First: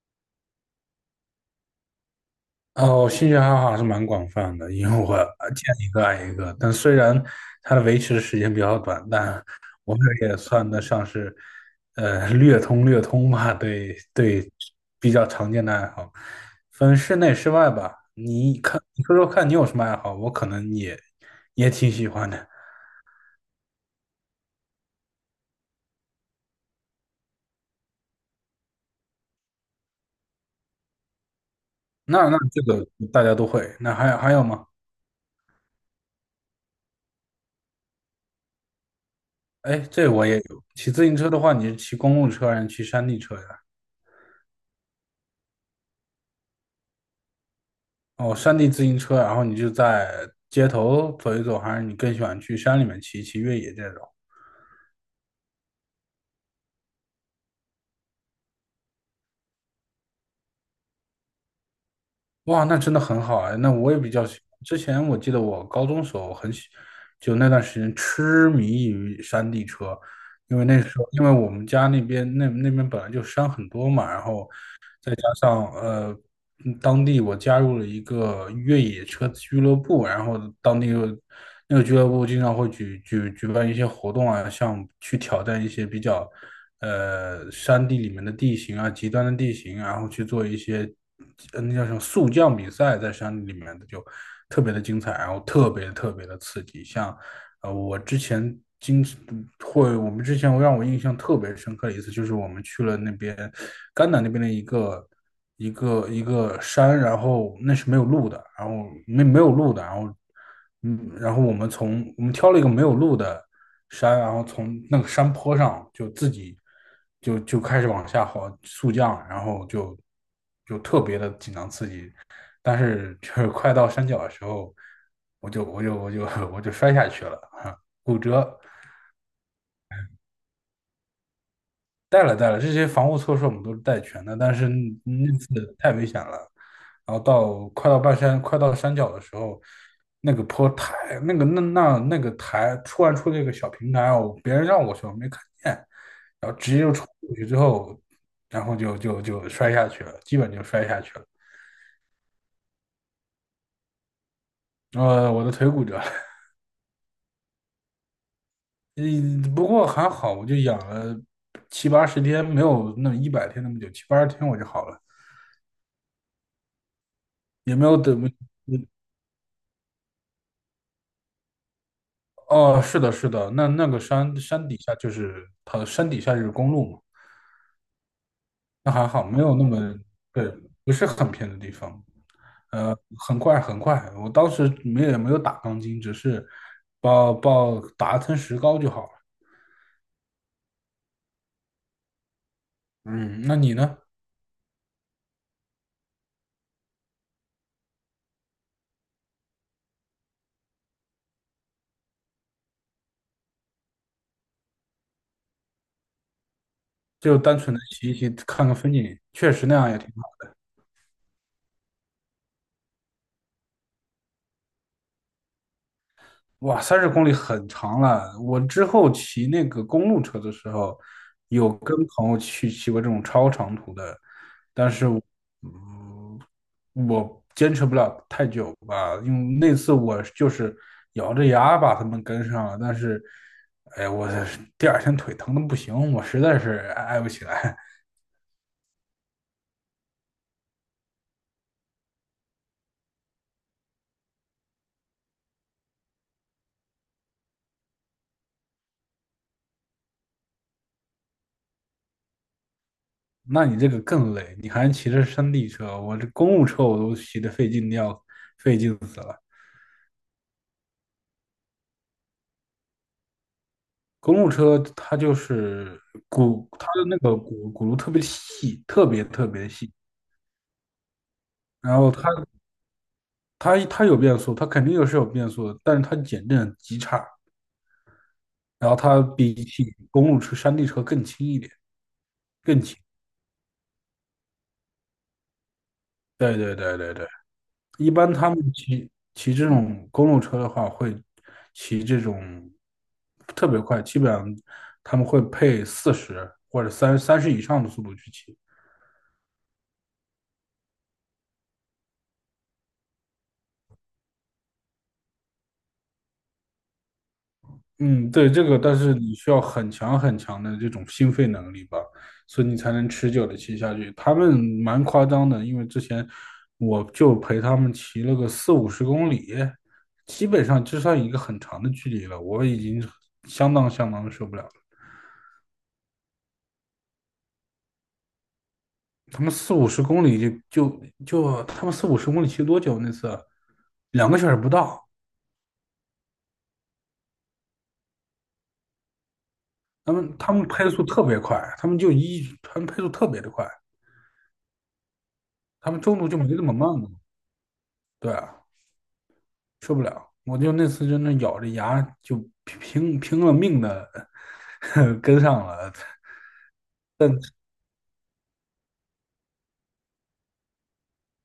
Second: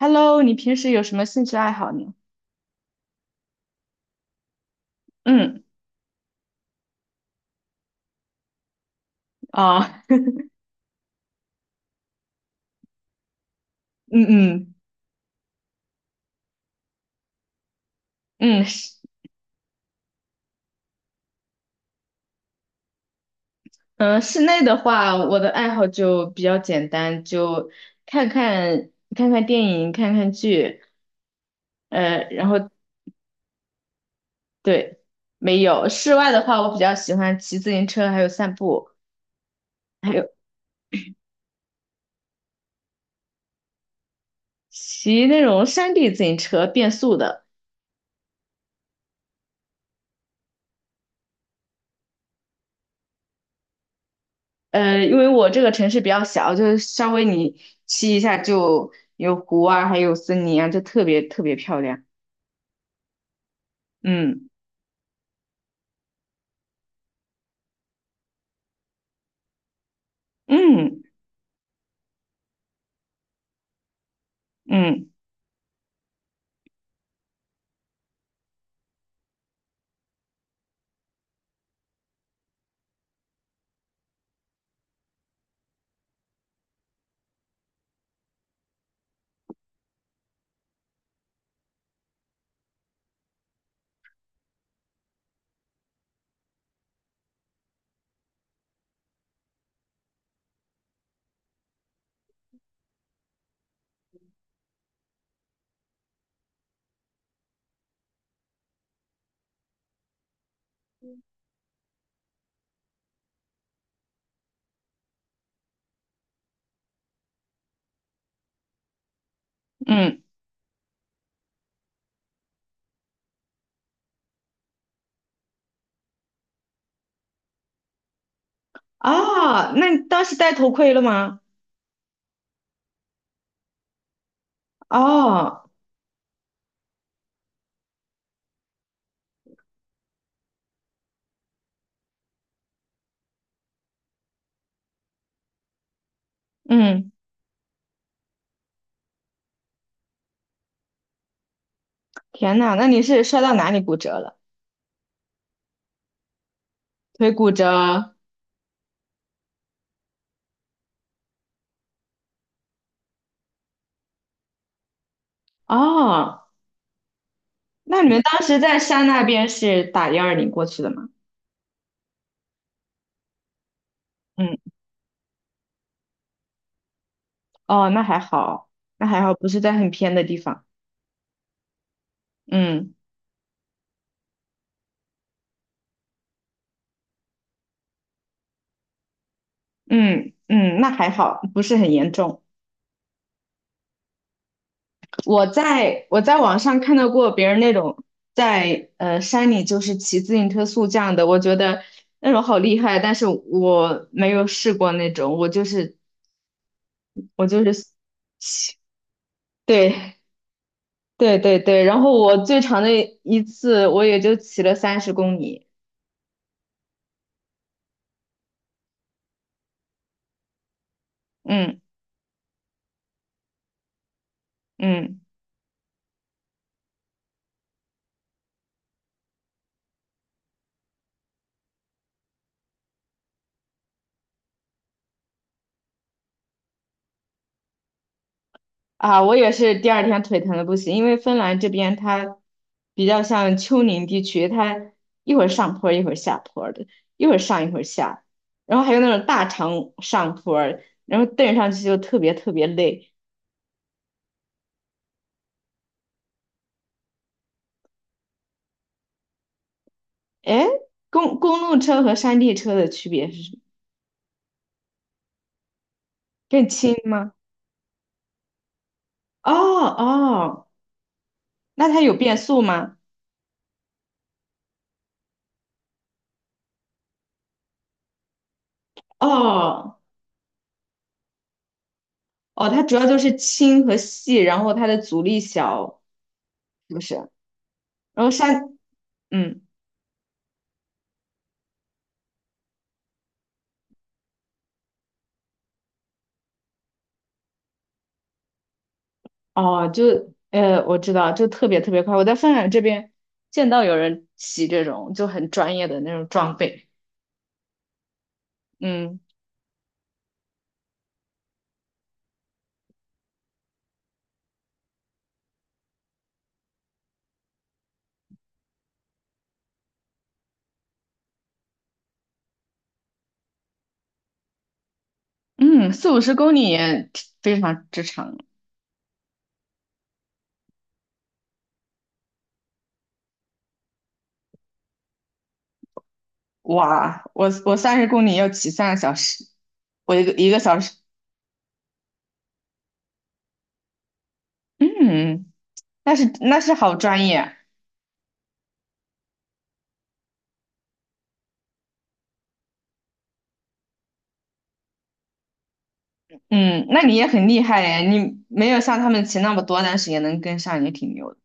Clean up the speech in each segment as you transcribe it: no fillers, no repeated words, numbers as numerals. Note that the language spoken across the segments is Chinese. Hello,你平时有什么兴趣爱好呢？哦，兴趣爱好还是蛮广泛的，因为我嗯。见一个爱一个。但虽然它的维持时间比较短，但啊。我这也算得上是，略通略通吧。对嗯对，嗯。比较常见的爱好，分室内室外吧。你嗯，看，室你说说看你有什么爱好？我可能也挺喜欢的。嗯，室内的话，我的爱好就比较简单，就看看电影，看看剧，呃，那然这后个大家都会。那还有吗？对，没有。室外的话，我比较喜欢骑自行车，还有散步，哎，这还我有也有。骑自行车的话，你是骑公路车还是骑山地车呀？骑那种山地自行车，变速的。哦，山地自行车，然后你就在街头走一走，还是你更喜欢去山里面骑一骑越野这种？因为我这个城市比较小，就是稍微你骑一下就有湖啊，还有森林啊，就特别特别漂亮。哇，那真的很好啊！那我也比较喜嗯。欢，之前我记得我高中时候就那段时间痴迷于山地车，因为那时嗯候我们家那边本来就山很多嘛，然后嗯。再加上当地我加入了一个越野车俱乐部，然后当地有那个俱乐部经常会举办一些活动啊，像去挑战一些比较山地里面的地形啊，极端的地形，然后去做一些那叫什么速降比赛，在山里面的就特别的精彩，然后特别特别的刺激，像。呃，我之前经我们之前让我印象特别深刻的一次，就是我们去了那边甘南那边的一个山，然后那是没有路的，然后没有路的，然后然后我们挑了一个没有路的山，然后从那个山坡上就自己就开始往下滑速降，然后嗯。就特别的紧张刺激，但是就是快到山脚的时候，我就我就我就我就摔下去了，骨折。哦，那你当时戴头盔了吗？带了带了，这些防护措施我们都是带全的，但是那哦。次太危险了。然后到快到半山，快到山脚的时候，那个坡台，那个台突然出了一个小平台，别人让我去，我没看见，然后直接就冲嗯。过去之后，然后就摔下去了，基本就摔下去了。天呐，那你是摔到哪里骨折了？我的腿骨折了，腿骨折。嗯，不过还好，我就养了七八十天，没有那100天那么久，七八十天我就好了，哦，也没有那你们等。当时在山那边是打120过去的吗？哦，是的，是的，那个山嗯。山底下就是它的山底下就是公路嘛。哦，那还好。那那还还好，好，没不有是那在很么，偏的地对，方。不是很偏的地方。嗯呃，很快很快，我当时没也没有打钢筋，只是报打一层石膏就好了。嗯。嗯，那还好，不是很严重。嗯，那你呢？我在网上看到过别人那种在山里就是骑自行车速降的，我觉得那种好厉害，但是我没有试过那种，我就是就我单就纯的是骑一骑，看看骑，风景，确实那样也挺对好。对对对，然后我最长的一次我也就骑了三十公里。哇，30公里很长了。我之后骑那个公路车的时候，有嗯跟朋友去骑过这种超长途的，但是嗯。我，嗯，我坚持不了太久吧，因为那次我就是咬着牙把他们跟上了，但是，哎，我第二天腿疼的不行，我实在是挨不起来。啊，我也是第二天腿疼的不行，因为芬兰这边它比较像丘陵地区，它一会儿上坡儿一会儿下坡儿的，一会儿上一会儿下，然后还有那种大长上坡儿然后蹬上去就特别特别累。那你这个更累，你还骑着山地车，我这公路车我都骑得费劲的要费劲死了。哎，公路车和山地车的区别是什么？公路车它就是更它轻的那个吗？轱辘特别细，特别特哦。别细，哦，那然它后有变速吗？它有变速，它肯定有是有变速的，但是它减震极差，然后它比起哦。公路车、山地车更轻一点，哦，更它主轻。要就是轻和细，然后它的阻力小，对对是对不对对，是？一然后般他们山，骑嗯。这种公路车的话，会骑这种特别快，基本上他们会配四十或者三十以上的速度去骑。哦，我知道，就特别特别快。我在饭馆这边见到有人骑这种就很专业的那种装备。嗯，对，这个，但是嗯你需要很强很强的这种心肺能力吧，所以你才能持久的骑下去。他们蛮夸张的，因为之前我就陪他们骑了个四五十公里，基本上就算一个很长的距离了，我已经相当相当的受不了了。嗯，40到50公里也非常之长。他们四五十公里他们四五十公里骑多久那次啊？2个小时不到，哇，我我三十公里要骑3个小时，我一个一个小时。他们配速特别的快，嗯，他们那中是途就没那那么是慢好了。专业。对啊。受不了。我就那次真的咬着牙就拼了命的 跟上了。嗯，那你也很厉害耶，你没有像他们骑那么多，但是也能跟上，也挺牛的。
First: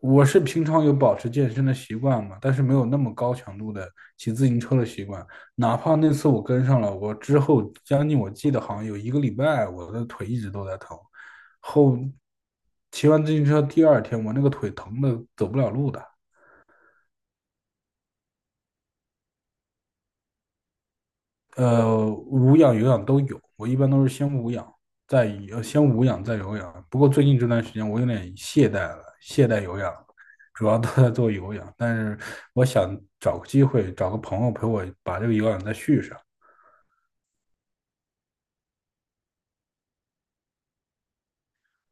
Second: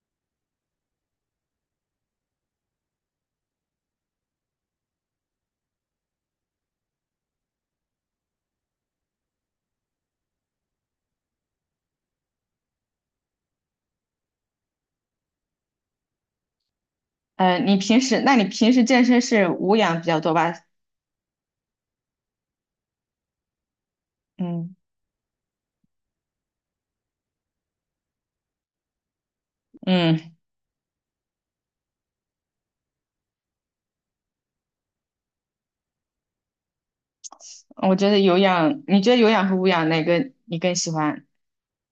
我是平常有保持健身的习惯嘛，但是没有那么高强度的骑自行车的习惯。哪怕那次我跟上了，我之后将近我记得好像有一个礼拜，我的腿一直都在疼。后骑完自行车第二天，我那个腿疼的走不了路的。你平时健身是无氧比较多吧？无氧有氧都有，我一般都是先无氧，嗯再再有氧。不过最近这段时间我有点懈怠了，懈怠有氧，嗯。主要都在做有氧。但是我想找个机会，找个朋友陪我把这个有氧再续上。我觉得有氧，你觉得有氧和无氧哪个你更喜欢？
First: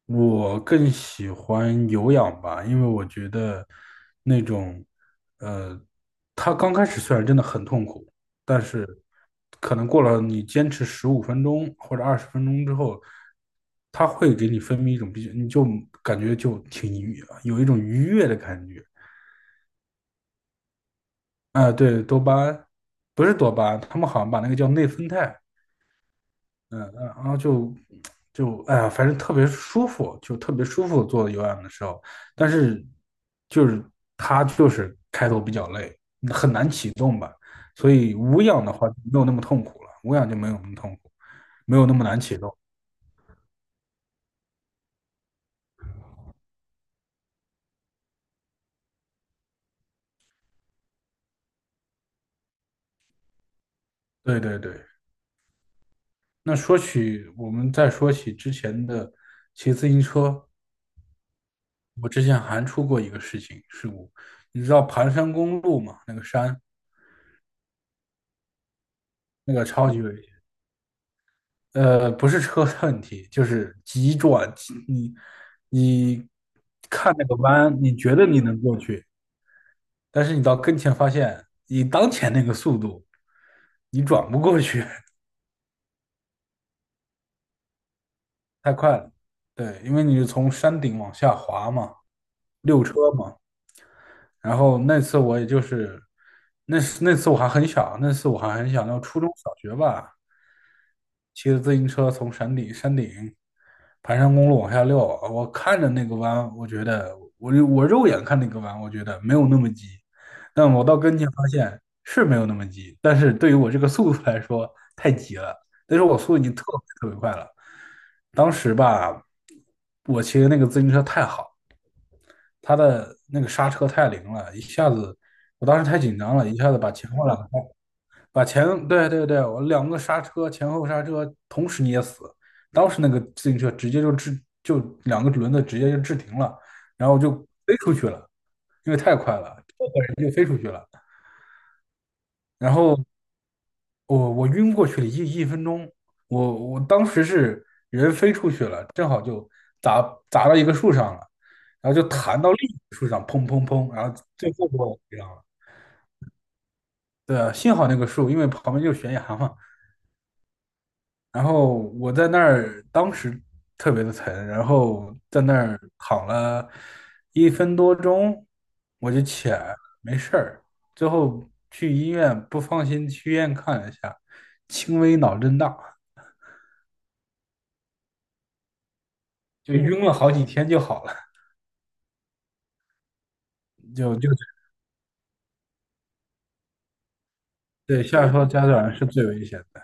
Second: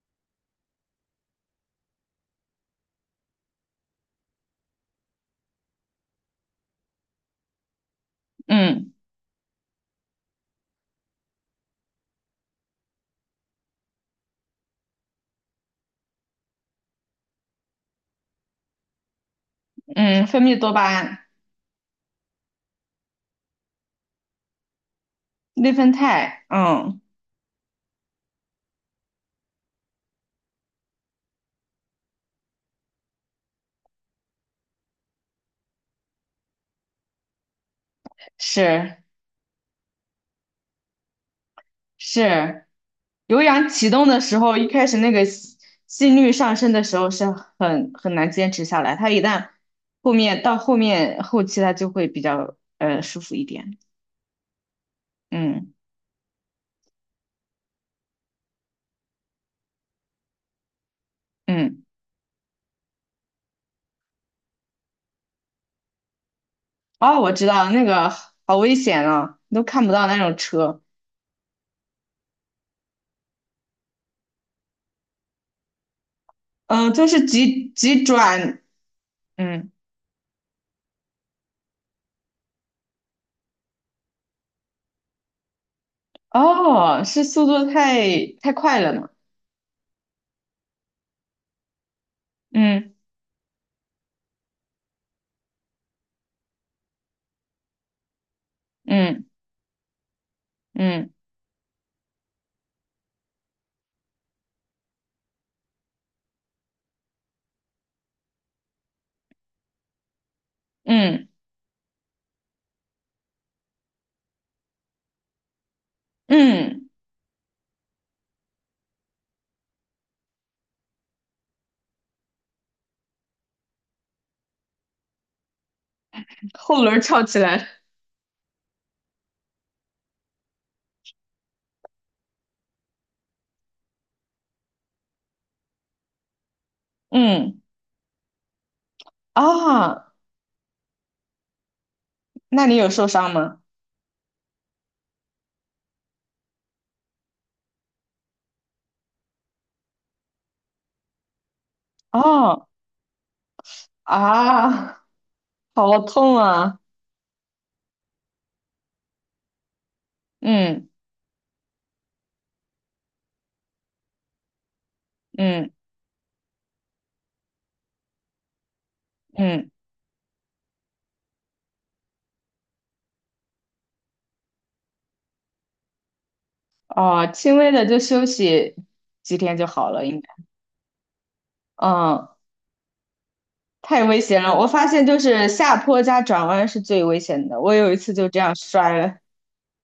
我更喜欢有氧吧，因为我觉得那种，呃，它刚开始虽然真的很痛苦，但是嗯可能过了你坚持15分钟或者20分钟之后，它会给你分泌一种比较，你就感觉就挺愉，有一种愉悦的感觉。嗯，分泌多巴胺、啊、对，多巴胺，不是多巴胺，他们好像把那个叫内啡肽，内啡肽，嗯，嗯。嗯然后就就哎呀，反正特别舒服，就特别舒服做有氧的时候，但是就是它就是开头比较累，很难启动吧，所以无氧的话是就没有那么痛苦了，无氧就没有那么痛苦，没有那么难启动。是，有氧启动的时候，一开始那个心率上升的时候是很难坚持下来，它一旦后面到后面后期它就会比较舒服一点。对对对，嗯那说起我们再说起之前的骑自行车，嗯。我之前还出过一个事故，你知道盘山公路嘛？那个山，哦，我知道那个好危险啊，那你都个看超不级到危那险。种车。不是车的问题，就是急转，你你嗯，就看是那个急弯，你急觉得你能转，过去，嗯。但是你到跟前发现，以当前那个速度，你转不过去，哦，是速度太太 太快了快嘛？了。对，因为你是从山顶往下滑嘛，溜嗯车嘛，然后那次我也就是，那次我还很小，那初嗯中小学吧，嗯骑着自行车从山顶盘山公路往下溜，我看着那个弯，我觉得我肉眼看那个弯，我觉得没有那么急，但我到跟嗯前发现是没有那么急，但是对于我这个速度来说太急了，那时候我速度已经特嗯，别特别快了，当时吧，我骑的那个自行车太好。他的那个刹车太灵了，一下子，我当时太紧张了，一下子后把轮儿前翘后两起个来了。对对对，我两个刹车前后刹车同时捏死，当时那个自行车直接就就两个轮子直接就制停了，然后就嗯。飞出去了，因为太快了，这个啊，人就飞出去了。那然你有后受伤吗？我晕过去了一分钟，我当时是人飞出去了，正好就砸砸到一个树上了，然后就弹到哦。另一棵树上，砰砰砰，然后最后把我啊，击上了。好痛啊！对啊，幸好那个树，因为旁边就是悬崖嘛。嗯然后我在那儿，当时特别的疼，然后在那嗯。儿躺了1分多钟，我就起嗯，来了没事儿。最后去医院，不放心去医院看了一下，轻微脑震荡。哦，轻微的就休息几天就就好晕了，了应该。好几天就好了，嗯，太就危就险了，我发现就是下坡加转弯是最危险的，我有一对次就下这车样加转摔是了。最危险的。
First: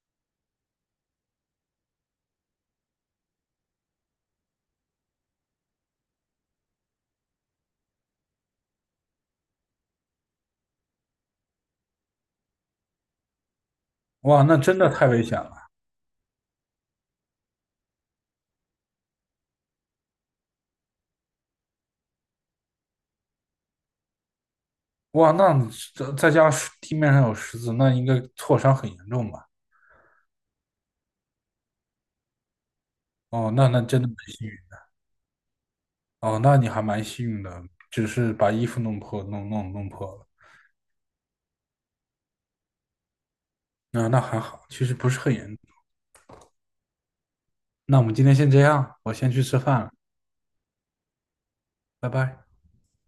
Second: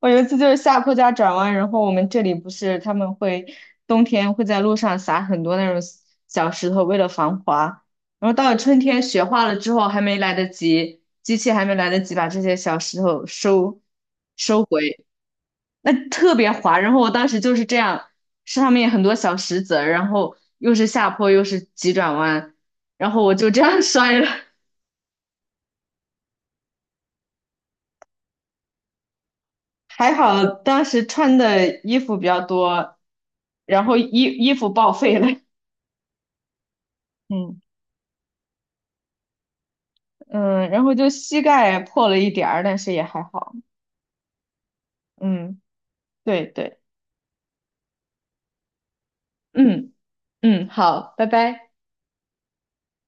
我有一次就是下坡加转弯，然后我们这里不是他们会冬天会在路上撒很多那种小石头，为了防滑。然后到了春天雪化了之后，还没来得及，机器还没来得及把这些小石头收哇，那收真的回，太危险了！那特别滑。然后我当时就是这样，上面很多小石子儿，然后又是下坡又是急转弯，然后我就这样 摔了。哇，那再加上地面上有石子，那应该挫伤很严重吧？还好当时穿的衣服比较多，哦，那然后真衣的蛮幸衣运服报的废了。哦，那你还蛮幸运嗯。的，只是把衣服弄破，弄破了。嗯，然后就膝盖破了一点儿，但是也还好。那还好，其实不是很严嗯，重。对对。那我们今天先这样，我先去吃饭了，嗯嗯，好，拜拜。拜拜。